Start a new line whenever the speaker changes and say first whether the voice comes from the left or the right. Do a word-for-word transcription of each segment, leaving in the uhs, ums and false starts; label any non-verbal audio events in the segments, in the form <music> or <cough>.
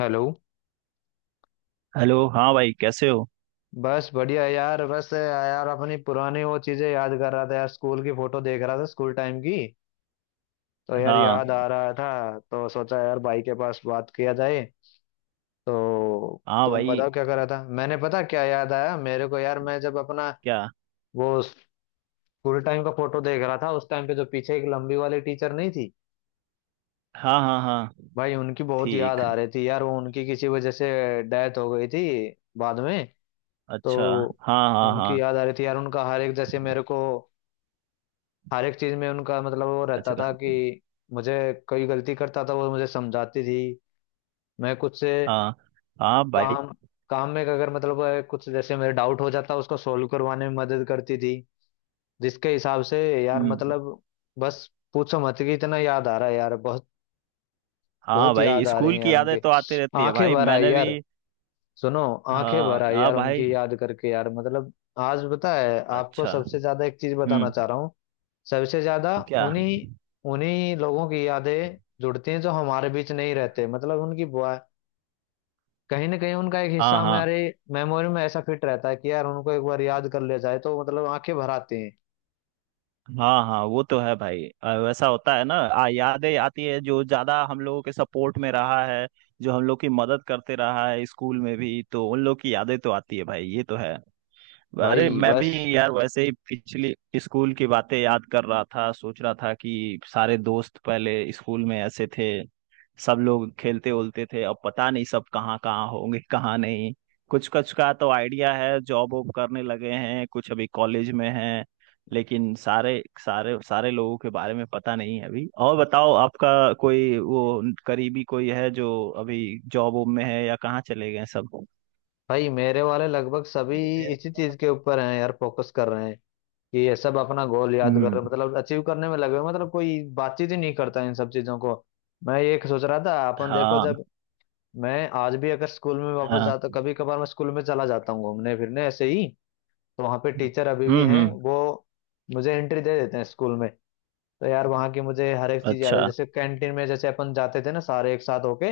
left: Hello.
right: Hello. हाँ भाई, कैसे हो?
left: बस बढ़िया है यार। बस यार अपनी पुरानी वो चीजें याद कर रहा था यार, स्कूल की फोटो देख रहा था स्कूल टाइम की। तो यार
right: हाँ।
left: याद आ रहा था तो सोचा यार भाई के पास बात किया जाए। तो
right: हाँ
left: तुम
right: भाई,
left: बताओ क्या कर रहा था। मैंने पता क्या याद आया मेरे को यार, मैं जब अपना
right: क्या?
left: वो स्कूल टाइम का फोटो देख रहा था उस टाइम पे जो पीछे एक लंबी वाली टीचर नहीं थी,
right: हाँ हाँ हाँ।
left: भाई उनकी बहुत याद
right: ठीक।
left: आ रही थी यार। वो उनकी किसी वजह से डेथ हो गई थी बाद में। तो
right: अच्छा। हाँ हाँ
left: उनकी
right: हाँ।
left: याद आ रही थी यार। उनका हर एक, जैसे मेरे को हर एक चीज में उनका मतलब वो रहता
right: अच्छा
left: था
right: का।
left: कि मुझे कोई गलती करता था वो मुझे समझाती थी। मैं कुछ से
right: हाँ हाँ भाई।
left: काम, काम में अगर मतलब अ, कुछ जैसे मेरे डाउट हो जाता उसको सोल्व करवाने में मदद करती थी, जिसके हिसाब से यार
right: हम्म।
left: मतलब बस पूछो मत कि इतना याद आ रहा है यार। बहुत
right: हाँ
left: बहुत
right: भाई,
left: याद आ रहे
right: स्कूल
left: हैं
right: की
left: यार
right: यादें
left: उनके।
right: तो आती रहती है
left: आंखें
right: भाई।
left: भर आई
right: मैंने भी
left: यार। सुनो, आंखें
right: हाँ
left: भर आई
right: हाँ
left: यार
right: भाई।
left: उनकी याद करके यार मतलब। आज पता है आपको
right: अच्छा।
left: सबसे ज्यादा एक चीज बताना
right: हम्म।
left: चाह रहा हूँ। सबसे ज्यादा
right: क्या?
left: उन्हीं उन्हीं लोगों की यादें जुड़ती हैं जो हमारे बीच नहीं रहते। मतलब उनकी बुआ कहीं ना कहीं उनका एक हिस्सा
right: हाँ हाँ
left: हमारे मेमोरी में ऐसा फिट रहता है कि यार उनको एक बार याद कर लिया जाए तो मतलब आंखें भर आती हैं।
right: हाँ। हाँ, वो तो है भाई। अ, वैसा होता है ना। आ, यादें आती है जो ज्यादा हम लोगों के सपोर्ट में रहा है, जो हम लोग की मदद करते रहा है स्कूल में भी, तो उन लोग की यादें तो आती है भाई। ये तो है। अरे
left: भाई
right: मैं
left: बस।
right: भी यार, वैसे ही पिछली स्कूल की बातें याद कर रहा था। सोच रहा था कि सारे दोस्त पहले स्कूल में ऐसे थे, सब लोग खेलते उलते थे। अब पता नहीं सब कहाँ कहाँ होंगे, कहाँ नहीं। कुछ कुछ का तो आइडिया है, जॉब वॉब करने लगे हैं, कुछ अभी कॉलेज में हैं। लेकिन सारे सारे सारे लोगों के बारे में पता नहीं है अभी। और बताओ, आपका कोई वो करीबी कोई है जो अभी जॉब वॉब में है या कहाँ चले गए सब?
left: भाई मेरे वाले लगभग सभी इसी चीज के ऊपर हैं यार, फोकस कर रहे हैं कि ये सब अपना गोल याद कर
right: हम्म।
left: मतलब अचीव करने में लगे हुए हैं। मतलब कोई बातचीत ही नहीं करता इन सब चीजों को। मैं ये सोच रहा था, अपन देखो
right: हाँ
left: जब मैं आज भी अगर स्कूल में वापस
right: हाँ।
left: जाता, कभी कभार मैं स्कूल में चला जाता हूँ घूमने फिरने ऐसे ही। तो वहाँ पे टीचर अभी
right: हम्म
left: भी हैं,
right: हम्म।
left: वो मुझे एंट्री दे देते हैं स्कूल में। तो यार वहाँ की मुझे हर एक चीज़ याद है,
right: अच्छा।
left: जैसे कैंटीन में जैसे अपन जाते थे ना सारे एक साथ होके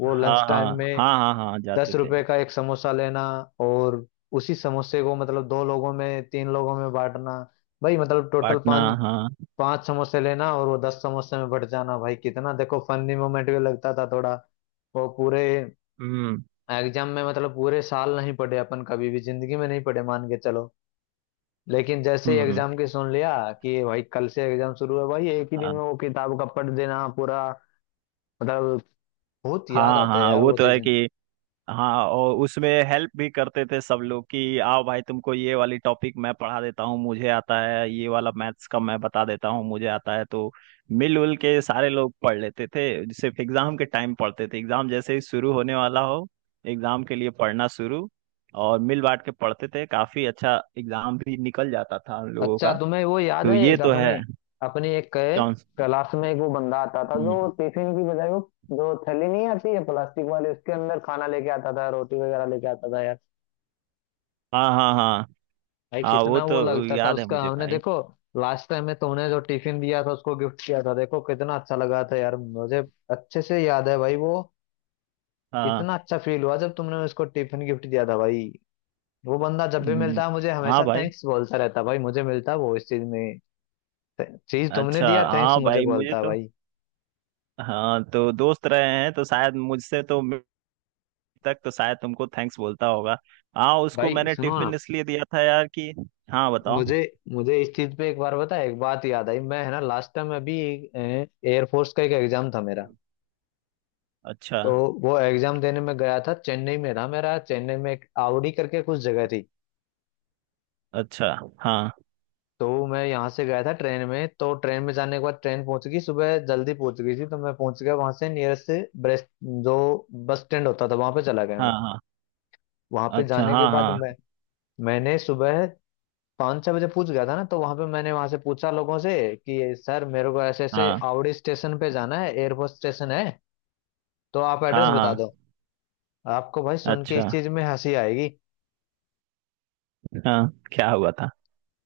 left: वो
right: हाँ
left: लंच
right: हाँ
left: टाइम में
right: हाँ। हाँ हाँ जाते
left: दस
right: थे।
left: रुपए का एक समोसा लेना। और उसी समोसे को मतलब दो लोगों में तीन लोगों में बांटना। भाई मतलब टोटल
right: पाटना।
left: पाँच
right: हाँ।
left: पाँच समोसे लेना और वो दस समोसे में बट जाना। भाई कितना देखो फनी मोमेंट भी लगता था थोड़ा। वो पूरे
right: हम्म
left: एग्जाम में मतलब पूरे साल नहीं पढ़े अपन, कभी भी जिंदगी में नहीं पढ़े मान के चलो। लेकिन जैसे ही
right: हम्म।
left: एग्जाम की सुन लिया कि भाई कल से एग्जाम शुरू है, भाई एक ही दिन
right: हाँ
left: में वो किताब का पढ़ देना पूरा। मतलब बहुत याद
right: हाँ।
left: आता है
right: हाँ,
left: यार
right: वो
left: वो
right: तो है
left: चीजें।
right: कि हाँ। और उसमें हेल्प भी करते थे सब लोग कि आओ भाई तुमको ये वाली टॉपिक मैं पढ़ा देता हूँ, मुझे आता है। ये वाला मैथ्स का मैं बता देता हूँ, मुझे आता है। तो मिलजुल के सारे लोग पढ़ लेते थे। सिर्फ एग्जाम के टाइम पढ़ते थे। एग्जाम जैसे ही शुरू होने वाला हो, एग्जाम के लिए पढ़ना शुरू। और मिल बांट के पढ़ते थे, काफी अच्छा एग्जाम भी निकल जाता था हम लोगों
left: अच्छा
right: का।
left: तुम्हें वो याद
right: तो
left: है,
right: ये
left: एक
right: तो
left: अपने
right: है।
left: अपनी एक
right: कौन?
left: क्लास में एक वो बंदा आता था जो
right: हम्म।
left: टिफिन की बजाय वो जो थैली नहीं आती है प्लास्टिक वाली उसके अंदर खाना लेके आता था, रोटी वगैरह लेके आता था।
right: हाँ हाँ हाँ।
left: भाई
right: हाँ, वो
left: कितना वो
right: तो
left: लगता था
right: याद है
left: उसका,
right: मुझे
left: हमने
right: भाई।
left: देखो लास्ट टाइम में तुमने जो टिफिन दिया था उसको गिफ्ट किया था, देखो कितना अच्छा लगा था यार मुझे। अच्छे से याद है भाई वो।
right: हाँ।
left: इतना अच्छा फील हुआ जब तुमने उसको टिफिन गिफ्ट दिया था भाई। वो बंदा जब भी
right: हम्म।
left: मिलता है मुझे
right: हाँ
left: हमेशा
right: भाई।
left: थैंक्स बोलता रहता है भाई, मुझे मिलता है वो इस चीज में। चीज तुमने
right: अच्छा
left: दिया थैंक्स
right: हाँ
left: मुझे
right: भाई, मुझे
left: बोलता है
right: तो
left: भाई।
right: हाँ, तो दोस्त रहे हैं तो शायद मुझसे तो मिड तक तो शायद तुमको थैंक्स बोलता होगा। हाँ, उसको
left: भाई
right: मैंने
left: सुनो ना,
right: टिफिन इसलिए दिया था यार कि हाँ बताओ।
left: मुझे मुझे इस चीज पे एक बार बता, एक बात याद आई। मैं है ना लास्ट टाइम अभी एयरफोर्स का एक एग्जाम था मेरा।
right: अच्छा।
left: तो वो एग्जाम देने में गया था, चेन्नई में था मेरा, चेन्नई में एक आवड़ी करके कुछ जगह थी।
right: अच्छा। हाँ
left: तो मैं यहाँ से गया था ट्रेन में, तो ट्रेन में जाने के बाद ट्रेन पहुंच गई, सुबह जल्दी पहुंच गई थी। तो मैं पहुंच गया वहां से, नियरेस्ट से ब्रेस्ट जो बस स्टैंड होता था वहां पे चला गया
right: हाँ।
left: मैं।
right: हाँ।
left: वहां पे
right: अच्छा।
left: जाने के
right: हाँ
left: बाद
right: हाँ
left: मैं मैंने सुबह पाँच छह बजे पूछ गया था ना, तो वहां पे मैंने वहां से पूछा लोगों से कि सर मेरे को ऐसे ऐसे
right: हाँ।
left: आवड़ी स्टेशन पे जाना है, एयरपोर्ट स्टेशन है तो आप एड्रेस
right: हाँ
left: बता
right: हाँ।
left: दो। आपको भाई सुन के
right: अच्छा।
left: इस चीज में हंसी आएगी।
right: हाँ, क्या हुआ था?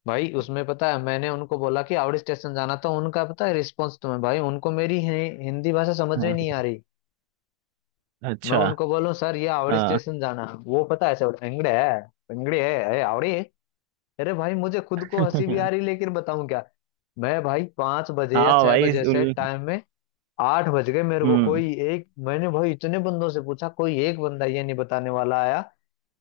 left: भाई उसमें पता है मैंने उनको बोला कि हावड़ी स्टेशन जाना था, उनका पता है रिस्पॉन्स तुम्हें? भाई उनको मेरी हि- हिंदी भाषा समझ में
right: हाँ।
left: नहीं आ रही। मैं
right: अच्छा।
left: उनको बोलूं सर ये हावड़ी
right: हाँ।
left: स्टेशन जाना, वो पता है ऐसे बोलते हैं, इंगड़े है। इंगड़े है, अरे हावड़ी। अरे भाई मुझे खुद को
right: <laughs>
left: हंसी भी आ रही लेकिन बताऊं क्या। मैं भाई पांच बजे या
right: हाँ
left: छह
right: भाई
left: बजे से
right: उल-
left: टाइम में आठ बज गए मेरे को।
right: हम्म।
left: कोई एक, मैंने भाई इतने बंदों से पूछा, कोई एक बंदा ये नहीं बताने वाला आया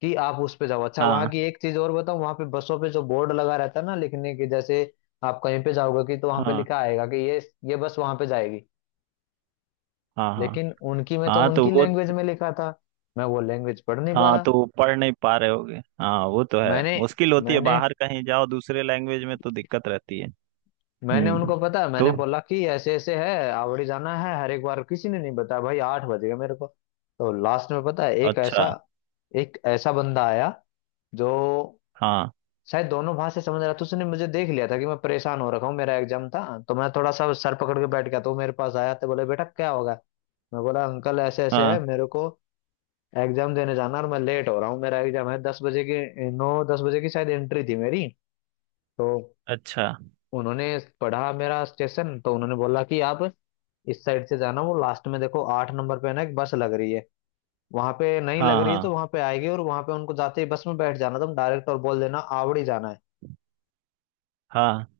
left: कि आप उस पे जाओ। अच्छा, वहां
right: हाँ
left: की एक चीज और बताऊं, वहां पे बसों पे जो बोर्ड लगा रहता है ना लिखने के जैसे आप कहीं पे जाओगे कि, तो वहां पे
right: हाँ
left: लिखा आएगा कि ये ये बस वहां पे जाएगी।
right: हाँ। हाँ।
left: लेकिन उनकी में तो
right: हाँ तो
left: उनकी
right: वो
left: लैंग्वेज में लिखा था। मैं वो लैंग्वेज पढ़ नहीं पा
right: हाँ
left: रहा।
right: तो वो पढ़ नहीं पा रहे होगे। हाँ, वो तो है,
left: मैंने
right: मुश्किल होती है,
left: मैंने
right: बाहर कहीं जाओ दूसरे लैंग्वेज में तो दिक्कत रहती है।
left: मैंने
right: हम्म।
left: उनको पता, मैंने
right: तो
left: बोला कि ऐसे ऐसे है आवड़ी जाना है, हर एक बार किसी ने नहीं बताया। भाई आठ बज गए मेरे को। तो लास्ट में पता है एक
right: अच्छा।
left: ऐसा एक ऐसा बंदा आया जो
right: हाँ
left: शायद दोनों भाषा समझ रहा था। तो उसने मुझे देख लिया था कि मैं परेशान हो रखा हूँ, मेरा एग्जाम था, तो मैं थोड़ा सा सर पकड़ के बैठ गया। तो वो मेरे पास आया, तो बोले बेटा क्या होगा। मैं बोला अंकल ऐसे ऐसे है
right: हाँ।
left: मेरे को एग्जाम देने जाना और मैं लेट हो रहा हूँ, मेरा एग्जाम है दस बजे की, नौ दस बजे की शायद एंट्री थी मेरी। तो
right: अच्छा।
left: उन्होंने पढ़ा मेरा स्टेशन, तो उन्होंने बोला कि आप इस साइड से जाना, वो लास्ट में देखो आठ नंबर पे ना एक बस लग रही है, वहां पे नहीं लग
right: हाँ
left: रही तो
right: हाँ
left: वहां पे आएगी, और वहां पे उनको जाते ही बस में बैठ जाना तुम डायरेक्ट और बोल देना आवड़ी जाना है।
right: हाँ।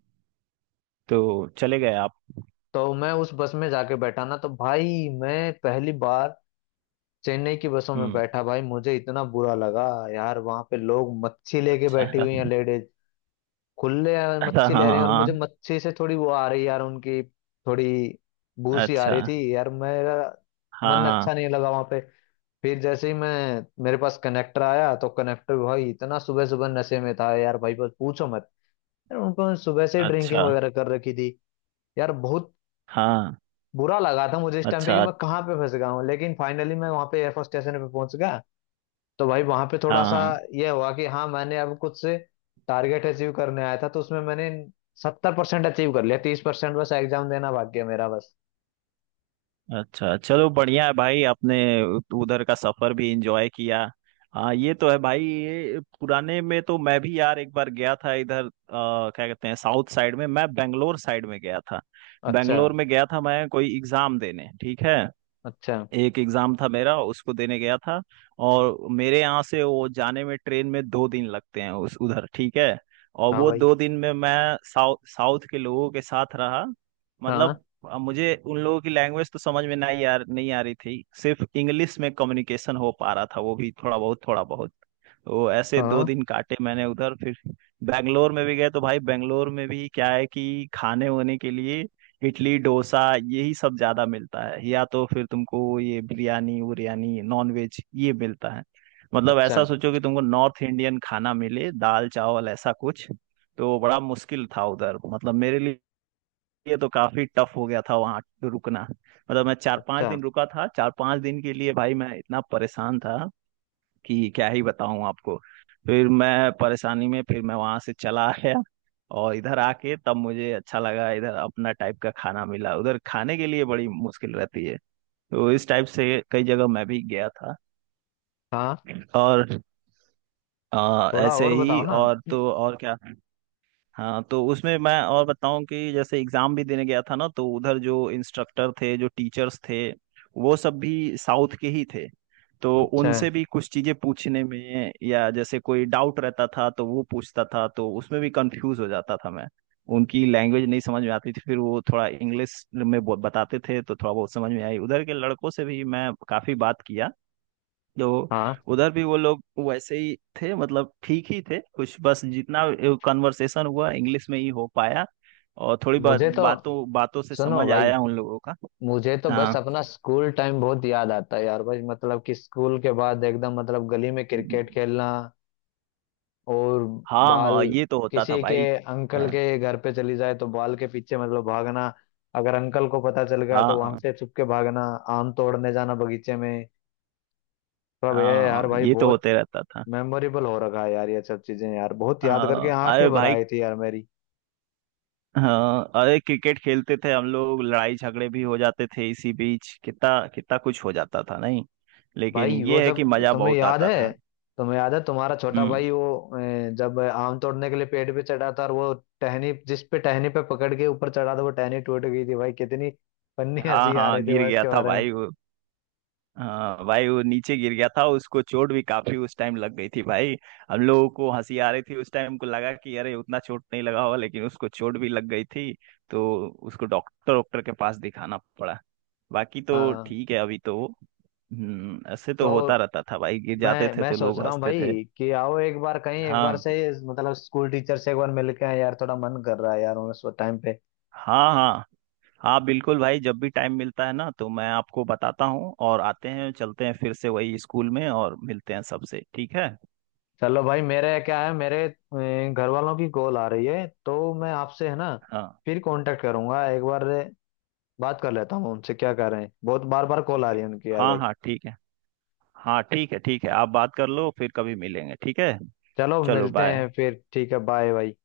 right: तो चले गए आप?
left: तो मैं उस बस में जाके बैठा ना, तो भाई मैं पहली बार चेन्नई की बसों में
right: हम्म।
left: बैठा। भाई मुझे इतना बुरा लगा यार, वहां पे लोग मच्छी लेके
right: अच्छा।
left: बैठी हुई हैं लेडीज, खुले
right: <laughs> हाँ
left: मच्छी ले रहे हैं। और
right: हाँ।
left: मुझे मच्छी से थोड़ी वो आ रही यार, उनकी थोड़ी बू सी आ
right: अच्छा।
left: रही थी यार। मेरा
right: हाँ
left: मन
right: हाँ।
left: अच्छा नहीं लगा वहां पे। फिर जैसे ही मैं, मेरे पास कनेक्टर आया तो कनेक्टर भाई इतना सुबह सुबह नशे में था यार भाई, बस पूछो मत। यार उनको सुबह से ड्रिंकिंग
right: अच्छा।
left: वगैरह कर रखी थी यार। बहुत
right: हाँ।
left: बुरा लगा था मुझे इस टाइम पे कि
right: अच्छा।
left: मैं कहाँ पे फंस गया हूँ। लेकिन फाइनली मैं वहाँ पे एयरफोर्स स्टेशन पे पहुंच गया। तो भाई वहाँ पे थोड़ा
right: हाँ
left: सा
right: हाँ।
left: ये हुआ कि हाँ, मैंने अब कुछ से टारगेट अचीव करने आया था तो उसमें मैंने सत्तर परसेंट अचीव कर लिया, तीस परसेंट बस एग्जाम देना बाकी है मेरा बस।
right: अच्छा चलो बढ़िया है भाई, आपने उधर का सफर भी एंजॉय किया। हाँ ये तो है भाई। ये पुराने में तो मैं भी यार एक बार गया था इधर, अ, क्या कहते हैं, साउथ साइड में, मैं बेंगलोर साइड में गया था।
left: अच्छा।
right: बेंगलोर में गया था मैं, कोई एग्जाम देने। ठीक है,
left: अच्छा।
right: एक एग्जाम था मेरा, उसको देने गया था। और मेरे यहाँ से वो जाने में ट्रेन में दो दिन लगते हैं उस उधर। ठीक है, और
left: हाँ
right: वो
left: भाई।
right: दो दिन में मैं साउथ साउथ के लोगों के साथ रहा।
left: हाँ
right: मतलब अ, मुझे उन लोगों की लैंग्वेज तो समझ में नहीं आ नहीं आ रही थी। सिर्फ इंग्लिश में कम्युनिकेशन हो पा रहा था, वो भी थोड़ा बहुत थोड़ा बहुत। वो ऐसे दो
left: हाँ।
right: दिन काटे मैंने उधर। फिर बेंगलोर में भी गए तो भाई बेंगलोर में भी क्या है कि खाने होने के लिए इडली डोसा यही सब ज्यादा मिलता है, या तो फिर तुमको ये बिरयानी उरियानी नॉन वेज ये मिलता है। मतलब ऐसा
left: अच्छा।
right: सोचो कि तुमको नॉर्थ इंडियन खाना मिले, दाल चावल ऐसा कुछ, तो बड़ा मुश्किल था उधर, मतलब मेरे लिए। तो काफी टफ हो गया था वहाँ रुकना। मतलब मैं चार पांच
left: अच्छा।
right: दिन रुका था, चार पांच दिन के लिए भाई मैं इतना परेशान था कि क्या ही बताऊं आपको। फिर मैं परेशानी में फिर मैं वहां से चला <laughs> आया। और इधर आके तब मुझे अच्छा लगा, इधर अपना टाइप का खाना मिला, उधर खाने के लिए बड़ी मुश्किल रहती है। तो इस टाइप से कई जगह मैं भी गया था।
left: हाँ।
right: और अ,
left: थोड़ा
right: ऐसे
left: और बताओ
right: ही,
left: ना।
right: और तो और क्या। हाँ तो उसमें मैं और बताऊं कि जैसे एग्जाम भी देने गया था ना तो उधर जो इंस्ट्रक्टर थे, जो टीचर्स थे, वो सब भी साउथ के ही थे। तो
left: अच्छा।
right: उनसे भी कुछ चीजें पूछने में या जैसे कोई डाउट रहता था तो वो पूछता था तो उसमें भी कंफ्यूज हो जाता था मैं, उनकी लैंग्वेज नहीं समझ में आती थी। फिर वो थोड़ा इंग्लिश में बहुत बताते थे तो थोड़ा बहुत समझ में आई। उधर के लड़कों से भी मैं काफी बात किया। तो
left: हाँ
right: उधर भी वो लोग वैसे ही थे, मतलब ठीक ही थे कुछ बस, जितना कन्वर्सेशन हुआ इंग्लिश में ही हो पाया और थोड़ी बात
left: मुझे तो,
right: बातों बातों से
left: सुनो
right: समझ
left: भाई,
right: आया उन लोगों का।
left: मुझे तो बस
right: हाँ
left: अपना स्कूल टाइम बहुत याद आता है यार भाई, मतलब कि स्कूल के बाद एकदम मतलब गली में क्रिकेट खेलना। और
right: हाँ,
left: बाल
right: हाँ ये तो होता था
left: किसी के
right: भाई।
left: अंकल
right: हाँ
left: के घर पे चली जाए तो बाल के पीछे मतलब भागना। अगर अंकल को पता चल गया तो वहां
right: हाँ
left: से छुप के भागना। आम तोड़ने जाना बगीचे में। सब ये
right: हाँ।
left: यार
right: हाँ,
left: भाई
right: ये तो
left: बहुत
right: होते रहता था।
left: मेमोरेबल हो रखा है यार, ये सब चीजें यार बहुत याद करके
right: हाँ
left: आंखें
right: अरे
left: भर
right: भाई,
left: आई थी यार मेरी।
right: हाँ अरे क्रिकेट खेलते थे हम लोग, लड़ाई झगड़े भी हो जाते थे इसी बीच, कितना कितना कुछ हो जाता था नहीं। लेकिन
left: भाई वो
right: ये है
left: जब,
right: कि मजा
left: तुम्हें
right: बहुत
left: याद
right: आता था।
left: है तुम्हें याद है तुम्हारा छोटा
right: हम्म।
left: भाई वो अ, जब आम तोड़ने के लिए पेड़ पे चढ़ा था और वो टहनी, जिस पे टहनी पे पकड़ के ऊपर चढ़ा था वो टहनी टूट गई थी। भाई कितनी फन्नी
right: हाँ
left: हंसी आ
right: हाँ
left: रही थी
right: गिर
left: भाई
right: गया
left: उसके
right: था
left: बारे में।
right: भाई वो। हाँ भाई वो नीचे गिर गया था, उसको चोट भी काफी उस टाइम लग गई थी भाई। हम लोगों को हंसी आ रही थी उस टाइम, को लगा कि अरे उतना चोट नहीं लगा होगा, लेकिन उसको चोट भी लग गई थी। तो उसको डॉक्टर डॉक्टर के पास दिखाना पड़ा। बाकी तो
left: हाँ
right: ठीक है अभी तो। हम्म, ऐसे तो होता
left: तो
right: रहता था भाई, गिर जाते
left: मैं
right: थे
left: मैं
right: तो
left: सोच
right: लोग
left: रहा हूँ
right: हंसते थे।
left: भाई कि आओ एक बार कहीं, एक बार
right: हाँ
left: से मतलब स्कूल टीचर से एक बार मिल के आएं यार, थोड़ा मन कर रहा है यार उस टाइम पे।
right: हाँ हाँ। हाँ बिल्कुल भाई, जब भी टाइम मिलता है ना तो मैं आपको बताता हूँ, और आते हैं चलते हैं फिर से वही स्कूल में, और मिलते हैं सबसे, ठीक है।
left: चलो भाई, मेरे क्या है, मेरे अ, घर वालों की कॉल आ रही है, तो मैं आपसे है ना
right: हाँ
left: फिर कांटेक्ट करूंगा एक बार। बात कर लेता हूँ उनसे क्या कर रहे हैं, बहुत बार बार कॉल आ
right: ओके।
left: रही है उनकी यार
right: हाँ
left: भाई।
right: हाँ ठीक है। हाँ ठीक है ठीक है, आप बात कर लो फिर कभी मिलेंगे, ठीक है।
left: चलो
right: चलो
left: मिलते
right: बाय।
left: हैं फिर ठीक है, बाय भाई।